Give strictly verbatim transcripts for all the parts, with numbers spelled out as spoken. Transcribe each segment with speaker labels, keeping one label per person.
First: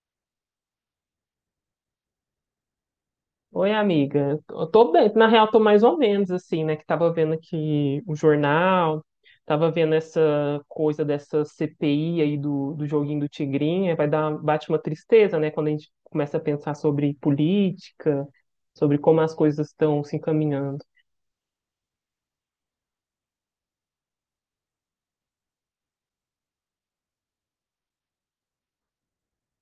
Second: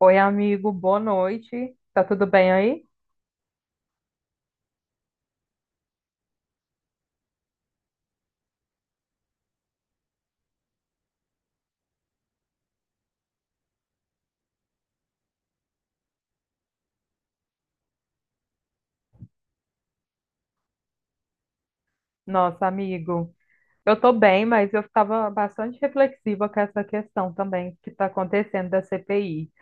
Speaker 1: Oi, amigo, boa noite. Tá tudo bem aí?
Speaker 2: Oi, amiga. Eu tô bem, na real, tô mais ou menos assim, né? Que tava vendo aqui o jornal, tava vendo essa coisa dessa C P I aí do, do joguinho do Tigrinha. Vai dar, bate uma tristeza, né? Quando a gente começa a pensar sobre política, sobre como as coisas estão se encaminhando.
Speaker 1: Nossa, amigo, eu tô bem, mas eu estava bastante reflexiva com essa questão também que está acontecendo da C P I.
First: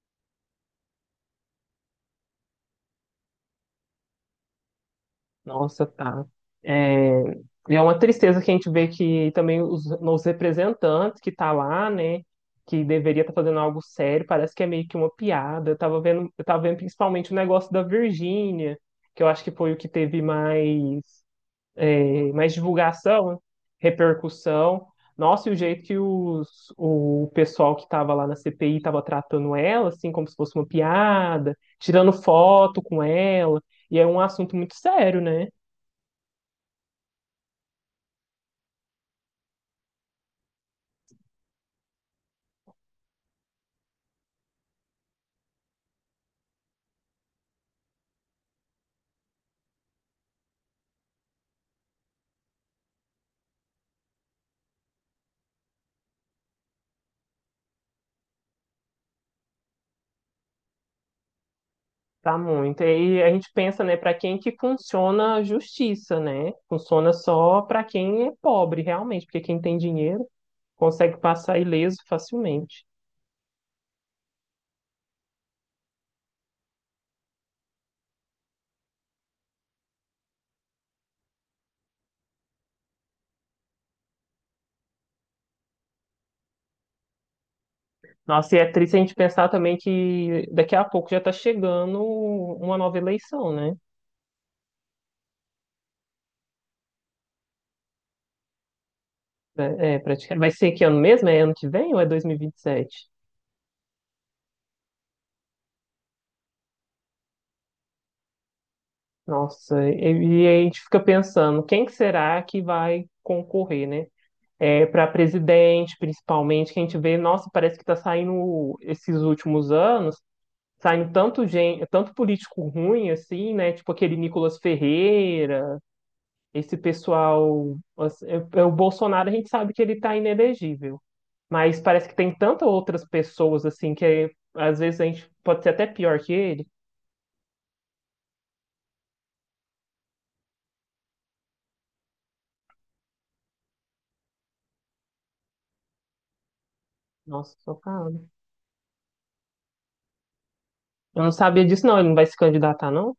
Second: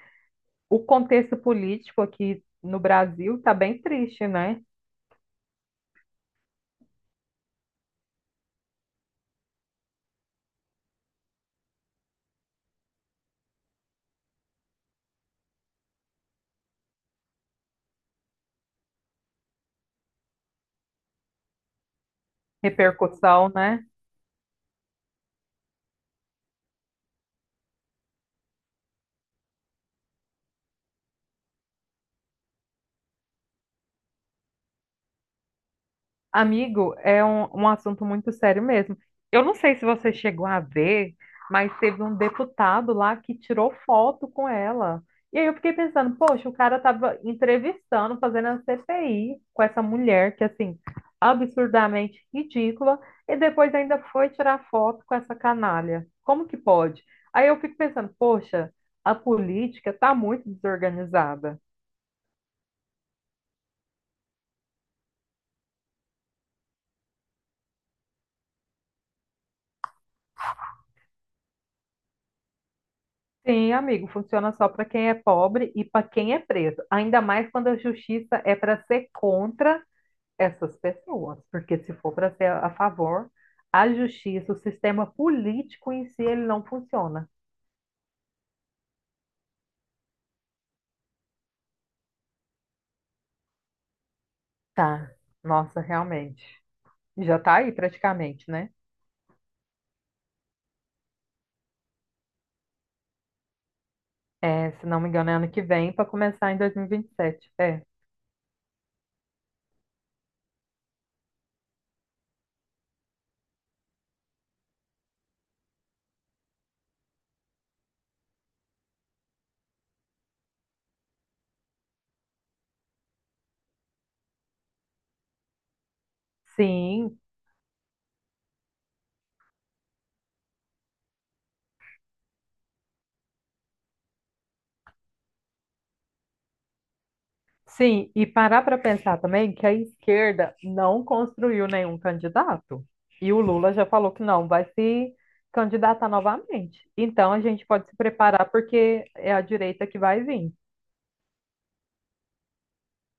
Speaker 1: O contexto político aqui no Brasil tá bem triste, né?
Speaker 2: Nossa, tá. É, e é uma tristeza que a gente vê que também os, os representantes que tá lá, né, que deveria estar fazendo algo sério, parece que é meio que uma piada. Eu tava vendo, eu tava vendo principalmente o negócio da Virgínia, que eu acho que foi o que teve mais, é, mais divulgação,
Speaker 1: Repercussão, né?
Speaker 2: repercussão. Nossa, e o jeito que os, o pessoal que estava lá na C P I estava tratando ela, assim, como se fosse uma piada, tirando foto com ela, e é um assunto muito sério, né?
Speaker 1: Amigo, é um, um assunto muito sério mesmo. Eu não sei se você chegou a ver, mas teve um deputado lá que tirou foto com ela. E aí eu fiquei pensando, poxa, o cara tava entrevistando, fazendo a C P I com essa mulher que, assim, absurdamente ridícula, e depois ainda foi tirar foto com essa canalha. Como que pode? Aí eu fico pensando, poxa, a política tá muito desorganizada.
Speaker 2: Tá muito. E aí a gente pensa, né, para quem que funciona a justiça, né? Funciona só para quem é pobre, realmente, porque quem tem dinheiro consegue passar ileso facilmente.
Speaker 1: Sim, amigo, funciona só para quem é pobre e para quem é preso. Ainda mais quando a justiça é para ser contra essas pessoas, porque se for para ser a favor, a justiça, o sistema político em si, ele não funciona.
Speaker 2: Nossa, e é triste a gente pensar também que daqui a pouco já tá chegando uma nova eleição, né?
Speaker 1: Tá. Nossa, realmente. Já tá aí praticamente, né?
Speaker 2: É, é, praticamente. Vai ser que ano mesmo? É ano que vem ou é dois mil e vinte e sete?
Speaker 1: É, se não me engano, é ano que vem para começar em dois mil e vinte e sete. É.
Speaker 2: Nossa, e, e a gente fica pensando, quem que será que vai concorrer, né? É, para presidente, principalmente, que a gente vê, nossa, parece que está saindo esses últimos anos, saindo tanto gente, tanto político ruim assim, né? Tipo aquele Nicolas Ferreira, esse
Speaker 1: Sim,
Speaker 2: pessoal, assim, é- é o Bolsonaro a gente sabe que ele está inelegível, mas parece que tem tantas outras pessoas assim que é, às vezes a gente pode ser até pior que ele.
Speaker 1: sim, e parar para pensar também que a esquerda não construiu nenhum candidato. E o Lula já falou que não vai se candidatar novamente. Então a
Speaker 2: Nossa,
Speaker 1: gente pode se
Speaker 2: socado.
Speaker 1: preparar porque é a direita que vai vir.
Speaker 2: Eu não sabia disso, não. Ele não vai se candidatar, não?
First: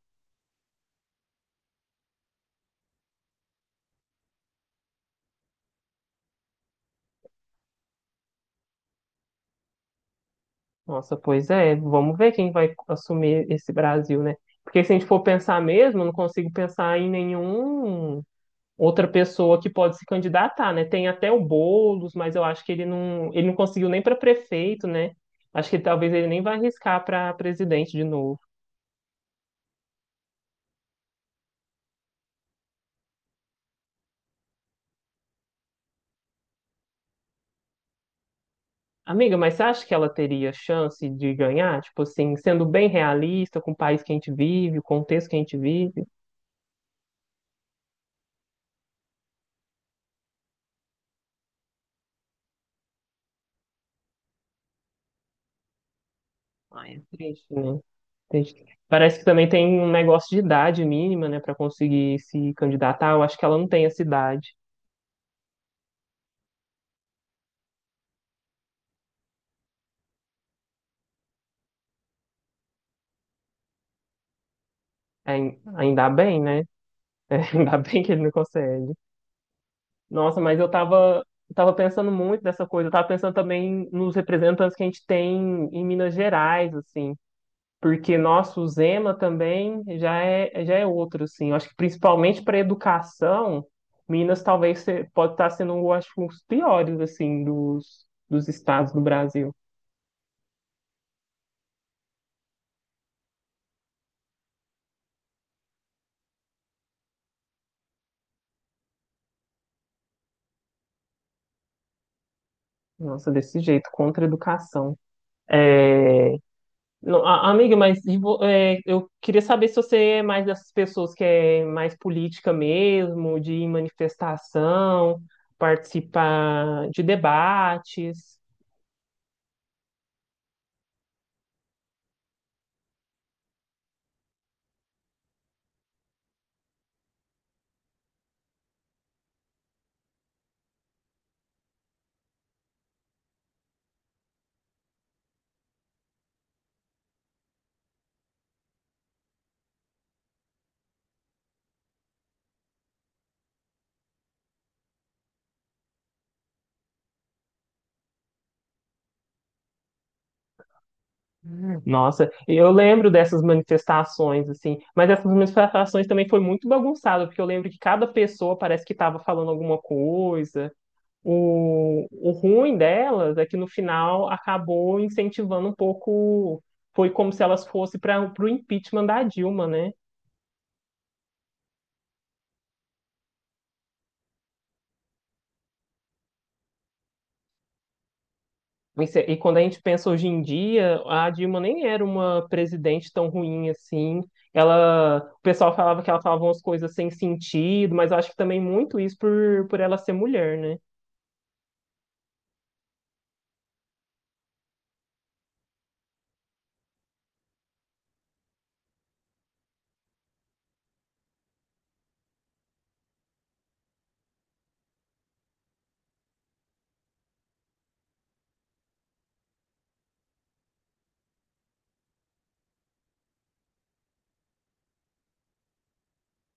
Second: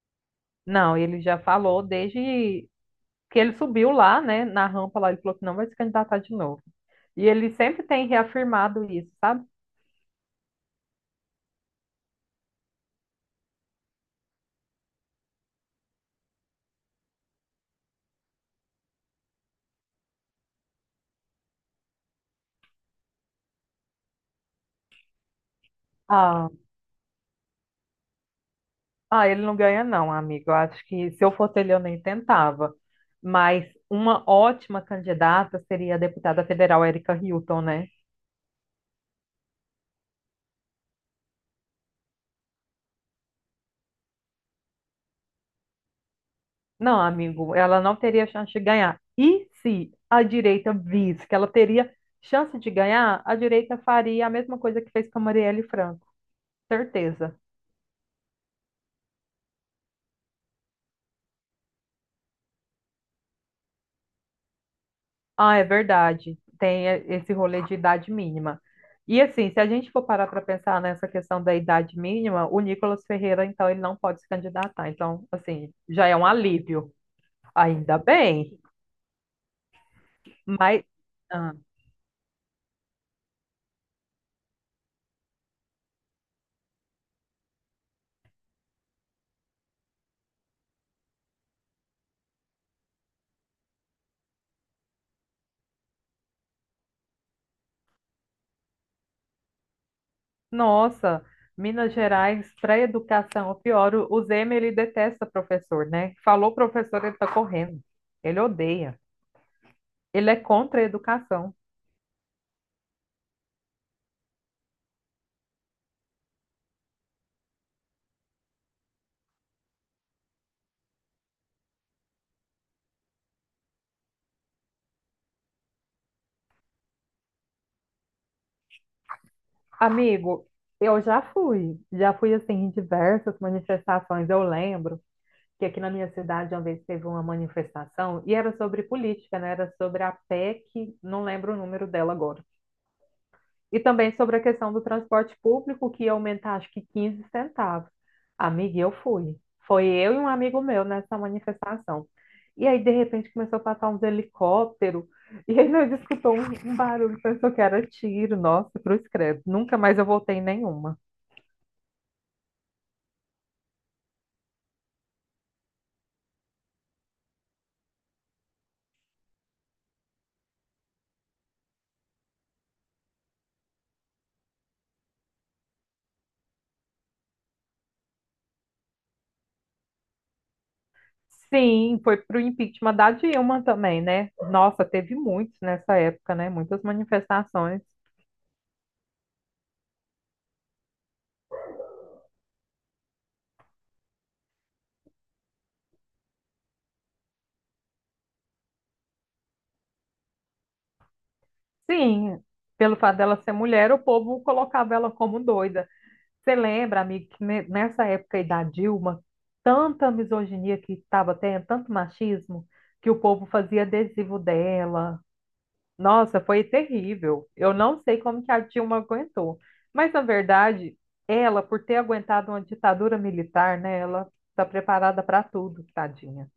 Speaker 1: Não, ele já falou desde que ele subiu lá, né, na rampa lá, ele falou que não vai se candidatar de novo. E ele sempre tem reafirmado isso, sabe?
Speaker 2: Nossa, pois é. Vamos ver quem vai assumir esse Brasil, né? Porque se a gente for pensar mesmo, eu não consigo pensar em nenhum outra pessoa que pode se candidatar, né? Tem até o Boulos, mas eu acho que ele não, ele não conseguiu nem para prefeito, né? Acho que talvez ele nem
Speaker 1: Ah,
Speaker 2: vai arriscar para presidente de novo.
Speaker 1: ah, ele não ganha, não, amigo. Eu acho que se eu fosse ele, eu nem tentava. Mas uma ótima candidata seria a deputada federal Erika Hilton, né?
Speaker 2: Amiga, mas você acha que ela teria chance de ganhar? Tipo assim, sendo bem realista com o país que a gente vive, o contexto que a gente vive?
Speaker 1: Não, amigo, ela não teria chance de ganhar. E se a direita visse que ela teria chance de ganhar, a direita faria a mesma coisa que fez com a Marielle Franco.
Speaker 2: Ai, é
Speaker 1: Certeza.
Speaker 2: triste, né? Entendi. Parece que também tem um negócio de idade mínima, né, para conseguir se candidatar. Eu acho que ela não tem essa idade.
Speaker 1: Ah, é verdade. Tem e- esse rolê de idade mínima. E assim, se a gente for parar para pensar nessa questão da idade mínima, o Nicolas Ferreira, então, ele não pode se candidatar. Então,
Speaker 2: Ai-
Speaker 1: assim, já
Speaker 2: Ainda
Speaker 1: é um
Speaker 2: bem, né?
Speaker 1: alívio.
Speaker 2: É, ainda
Speaker 1: Ainda
Speaker 2: bem que ele não
Speaker 1: bem.
Speaker 2: consegue. Nossa, mas eu
Speaker 1: Mas,
Speaker 2: tava,
Speaker 1: ah,
Speaker 2: eu tava pensando muito nessa coisa. Eu tava pensando também nos representantes que a gente tem em Minas Gerais, assim. Porque nosso Zema também já é, já é outro, assim. Eu acho que principalmente para educação, Minas talvez se- pode estar sendo, eu acho, um dos piores, assim, dos, dos estados do Brasil.
Speaker 1: nossa, Minas Gerais, para educação, o pior, o o Zema, ele detesta professor, né? Falou professor, ele tá correndo. Ele odeia. Ele é contra a educação.
Speaker 2: Nossa, desse jeito, contra a educação. É, não, a- Amiga, mas e vo- é, eu queria saber se você é mais dessas pessoas que é mais política mesmo, de ir em manifestação, participar de debates.
Speaker 1: Amigo, eu já fui, já fui assim em diversas manifestações. Eu lembro que aqui na minha cidade uma vez teve uma manifestação e era sobre política, né? Era sobre a P E C, não lembro o número dela agora. E também sobre a questão do transporte público que ia aumentar acho que quinze centavos. Amiga, eu fui. Foi eu e um amigo meu nessa manifestação. E aí de repente começou a passar uns helicópteros e aí nós escutou um, um barulho, pensou que era tiro. Nossa, cruz credo. Nunca mais eu voltei em nenhuma.
Speaker 2: Hum. Nossa, eu lembro dessas manifestações, assim, mas essas manifestações também foi muito bagunçado, porque eu lembro que cada pessoa parece que estava falando alguma coisa. O, o ruim delas é que no final acabou incentivando um pouco. Foi como se elas fossem para o impeachment da Dilma, né?
Speaker 1: Sim, foi pro impeachment da Dilma também, né? Nossa, teve muitos nessa época, né? Muitas manifestações.
Speaker 2: E, se- E quando a gente pensa hoje em dia, a Dilma nem era uma presidente tão ruim assim. Ela, o pessoal falava que ela falava umas coisas sem sentido, mas eu acho que também muito isso por, por ela ser mulher, né?
Speaker 1: Sim, pelo fato dela ser mulher, o povo colocava ela como doida. Você lembra, amigo, que ne- nessa época aí da Dilma, tanta misoginia que estava tendo, tanto machismo, que o povo fazia adesivo dela. Nossa, foi terrível. Eu não sei como que a Dilma aguentou. Mas, na verdade, ela, por ter aguentado uma ditadura militar, né, ela está preparada para tudo, tadinha.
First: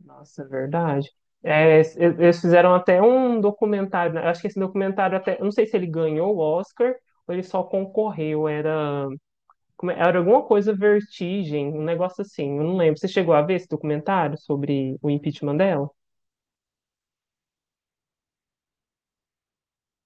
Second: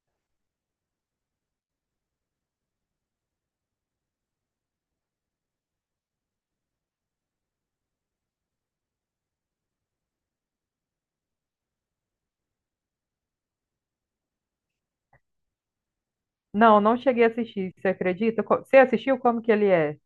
Speaker 2: Nossa, é verdade. É, eles eles fizeram até um documentário, né? Acho que esse documentário até, eu não sei se ele ganhou o Oscar ou ele só concorreu, era, como é- era alguma coisa Vertigem, um negócio assim, eu não lembro. Você chegou a ver esse documentário sobre o impeachment dela?
Speaker 1: Não, não cheguei a assistir, você acredita? Co- Você assistiu como que ele é?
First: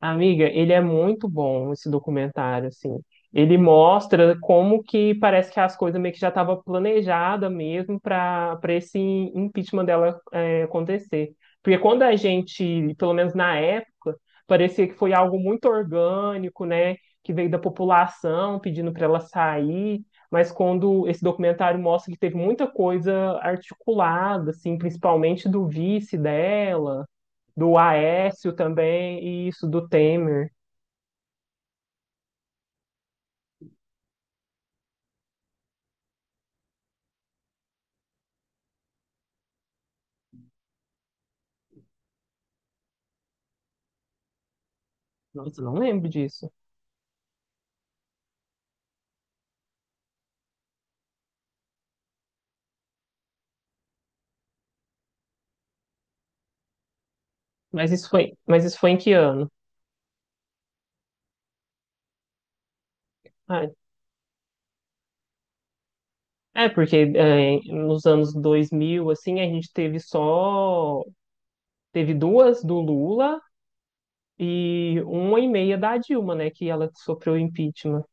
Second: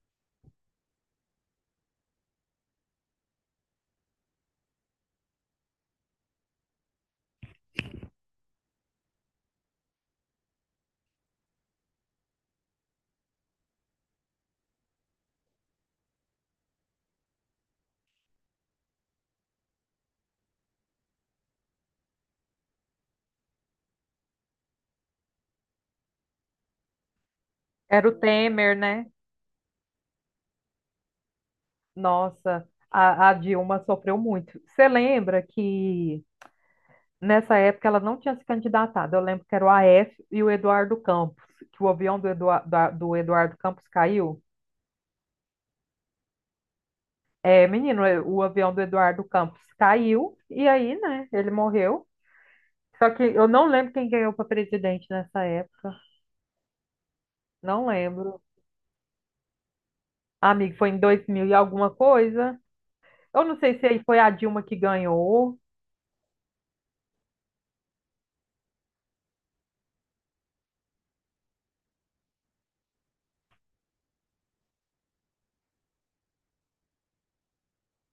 Speaker 2: Amiga, ele é muito bom, esse documentário, assim. Ele mostra como que parece que as coisas meio que já estavam planejadas mesmo para para esse impeachment dela é, acontecer. Porque quando a gente, pelo menos na época, parecia que foi algo muito orgânico, né? Que veio da população pedindo para ela sair. Mas quando esse documentário mostra que teve muita coisa articulada, assim, principalmente do vice dela do
Speaker 1: Era o
Speaker 2: Aécio
Speaker 1: Temer, né?
Speaker 2: também, e isso do Temer.
Speaker 1: Nossa, a, a Dilma sofreu muito. Você lembra que nessa época ela não tinha se candidatado? Eu lembro que era o A F e o Eduardo Campos, que o avião do, Eduar- da- do Eduardo Campos caiu.
Speaker 2: Nossa, eu não lembro disso.
Speaker 1: É, menino, é, o avião do Eduardo Campos caiu e aí, né, ele morreu. Só que eu não lembro quem ganhou para presidente nessa época. Não
Speaker 2: Mas isso foi,
Speaker 1: lembro.
Speaker 2: mas isso foi em que ano?
Speaker 1: Amigo, foi em dois mil e alguma coisa. Eu não
Speaker 2: Ah,
Speaker 1: sei se aí foi a Dilma que ganhou.
Speaker 2: é, porque é, Nos anos dois mil assim, a gente teve só... Teve duas do Lula e uma e meia da Dilma, né? Que ela sofreu impeachment.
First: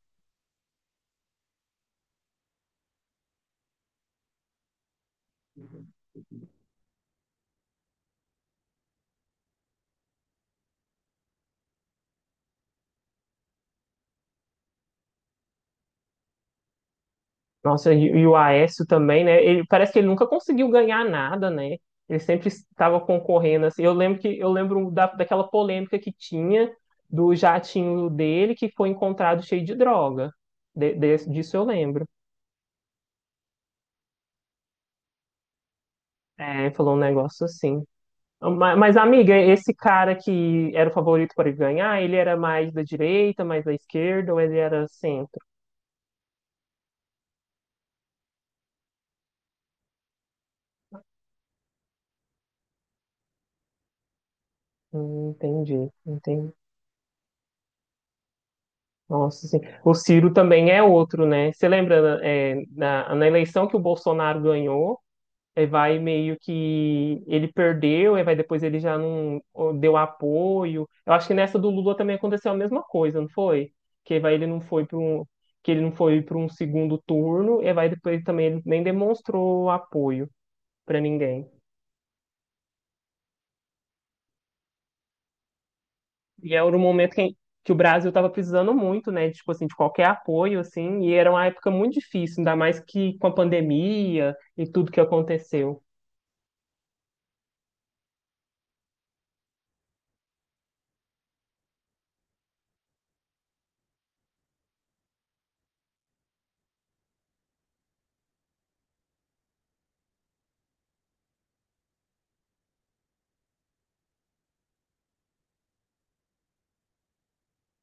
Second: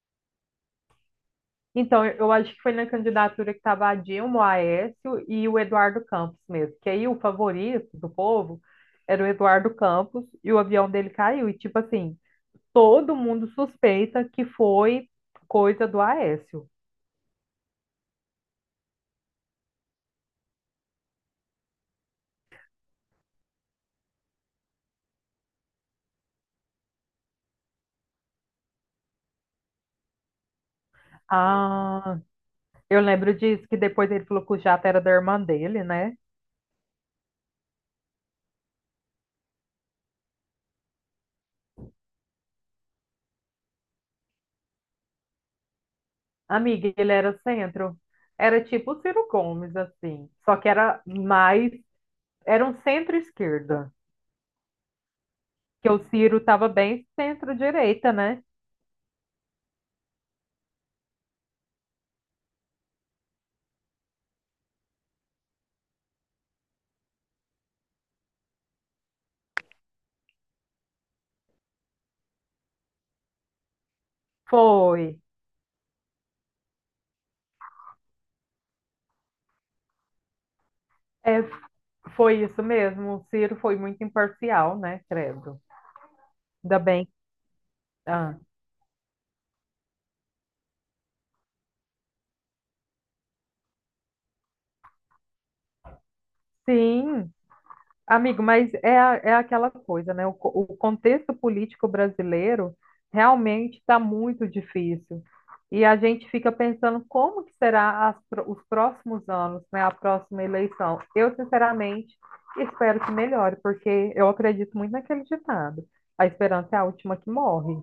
Speaker 1: Então, eu eu acho que foi na candidatura que estava a Dilma, o Aécio e o Eduardo Campos mesmo. Que aí o favorito do povo era o Eduardo Campos e o avião dele caiu. E tipo assim, todo mundo suspeita que foi coisa do Aécio.
Speaker 2: Nossa, e e o Aécio também, né? Ele parece que ele nunca conseguiu ganhar nada, né? Ele sempre estava concorrendo assim. Eu lembro que eu lembro da, daquela polêmica que tinha do jatinho dele que foi encontrado cheio de droga. De- desse- disso eu lembro.
Speaker 1: Ah, eu lembro disso, que depois ele falou que o jato era da irmã dele, né?
Speaker 2: É, falou um negócio assim. Ma- Mas, amiga, esse cara que era o favorito para ganhar, ele era mais da direita, mais da esquerda, ou ele era centro?
Speaker 1: Amiga, ele era centro. Era tipo o Ciro Gomes, assim. Só que era mais. Era um centro-esquerda.
Speaker 2: Hum,
Speaker 1: Que
Speaker 2: entendi,
Speaker 1: o Ciro
Speaker 2: entendi.
Speaker 1: tava bem centro-direita, né?
Speaker 2: Nossa, sim. O Ciro também é outro, né? Você lembra, é, na, na eleição que o Bolsonaro ganhou, é, vai meio que ele perdeu, é, vai depois ele já não ó, deu apoio. Eu acho que nessa do Lula também aconteceu a mesma coisa, não foi? Que vai ele não foi para
Speaker 1: Foi.
Speaker 2: um que ele não foi para um segundo turno, e vai depois também ele nem demonstrou apoio para
Speaker 1: É,
Speaker 2: ninguém.
Speaker 1: foi isso mesmo. O Ciro foi muito imparcial, né? Credo.
Speaker 2: E era um
Speaker 1: Ainda bem.
Speaker 2: momento que, que o Brasil estava
Speaker 1: Ah,
Speaker 2: precisando muito, né? Tipo assim, de qualquer apoio, assim, e era uma época muito difícil, ainda mais que com a pandemia e tudo que aconteceu.
Speaker 1: sim. Amigo, mas é, a- é aquela coisa, né? O, co- o contexto político brasileiro realmente está muito difícil. E a gente fica pensando como que será as pro- os próximos anos, né? A próxima eleição. Eu, sinceramente, espero que melhore, porque eu acredito muito naquele ditado. A esperança é a última que morre.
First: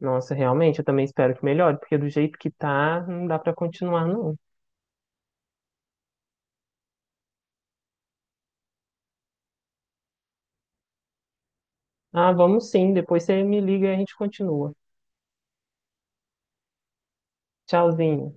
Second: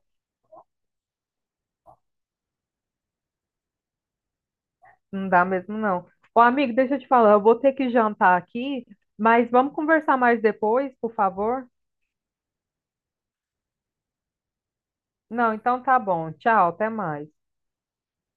Speaker 2: Nossa, realmente, eu também espero que melhore, porque do jeito que tá, não dá para continuar, não.
Speaker 1: Não dá mesmo, não. Ô, amigo, deixa eu te falar, eu vou ter que jantar aqui, mas vamos conversar mais depois, por favor?
Speaker 2: Ah, vamos sim, depois você me liga e a gente continua.
Speaker 1: Não, então tá bom. Tchau, até mais.
Speaker 2: Tchauzinho.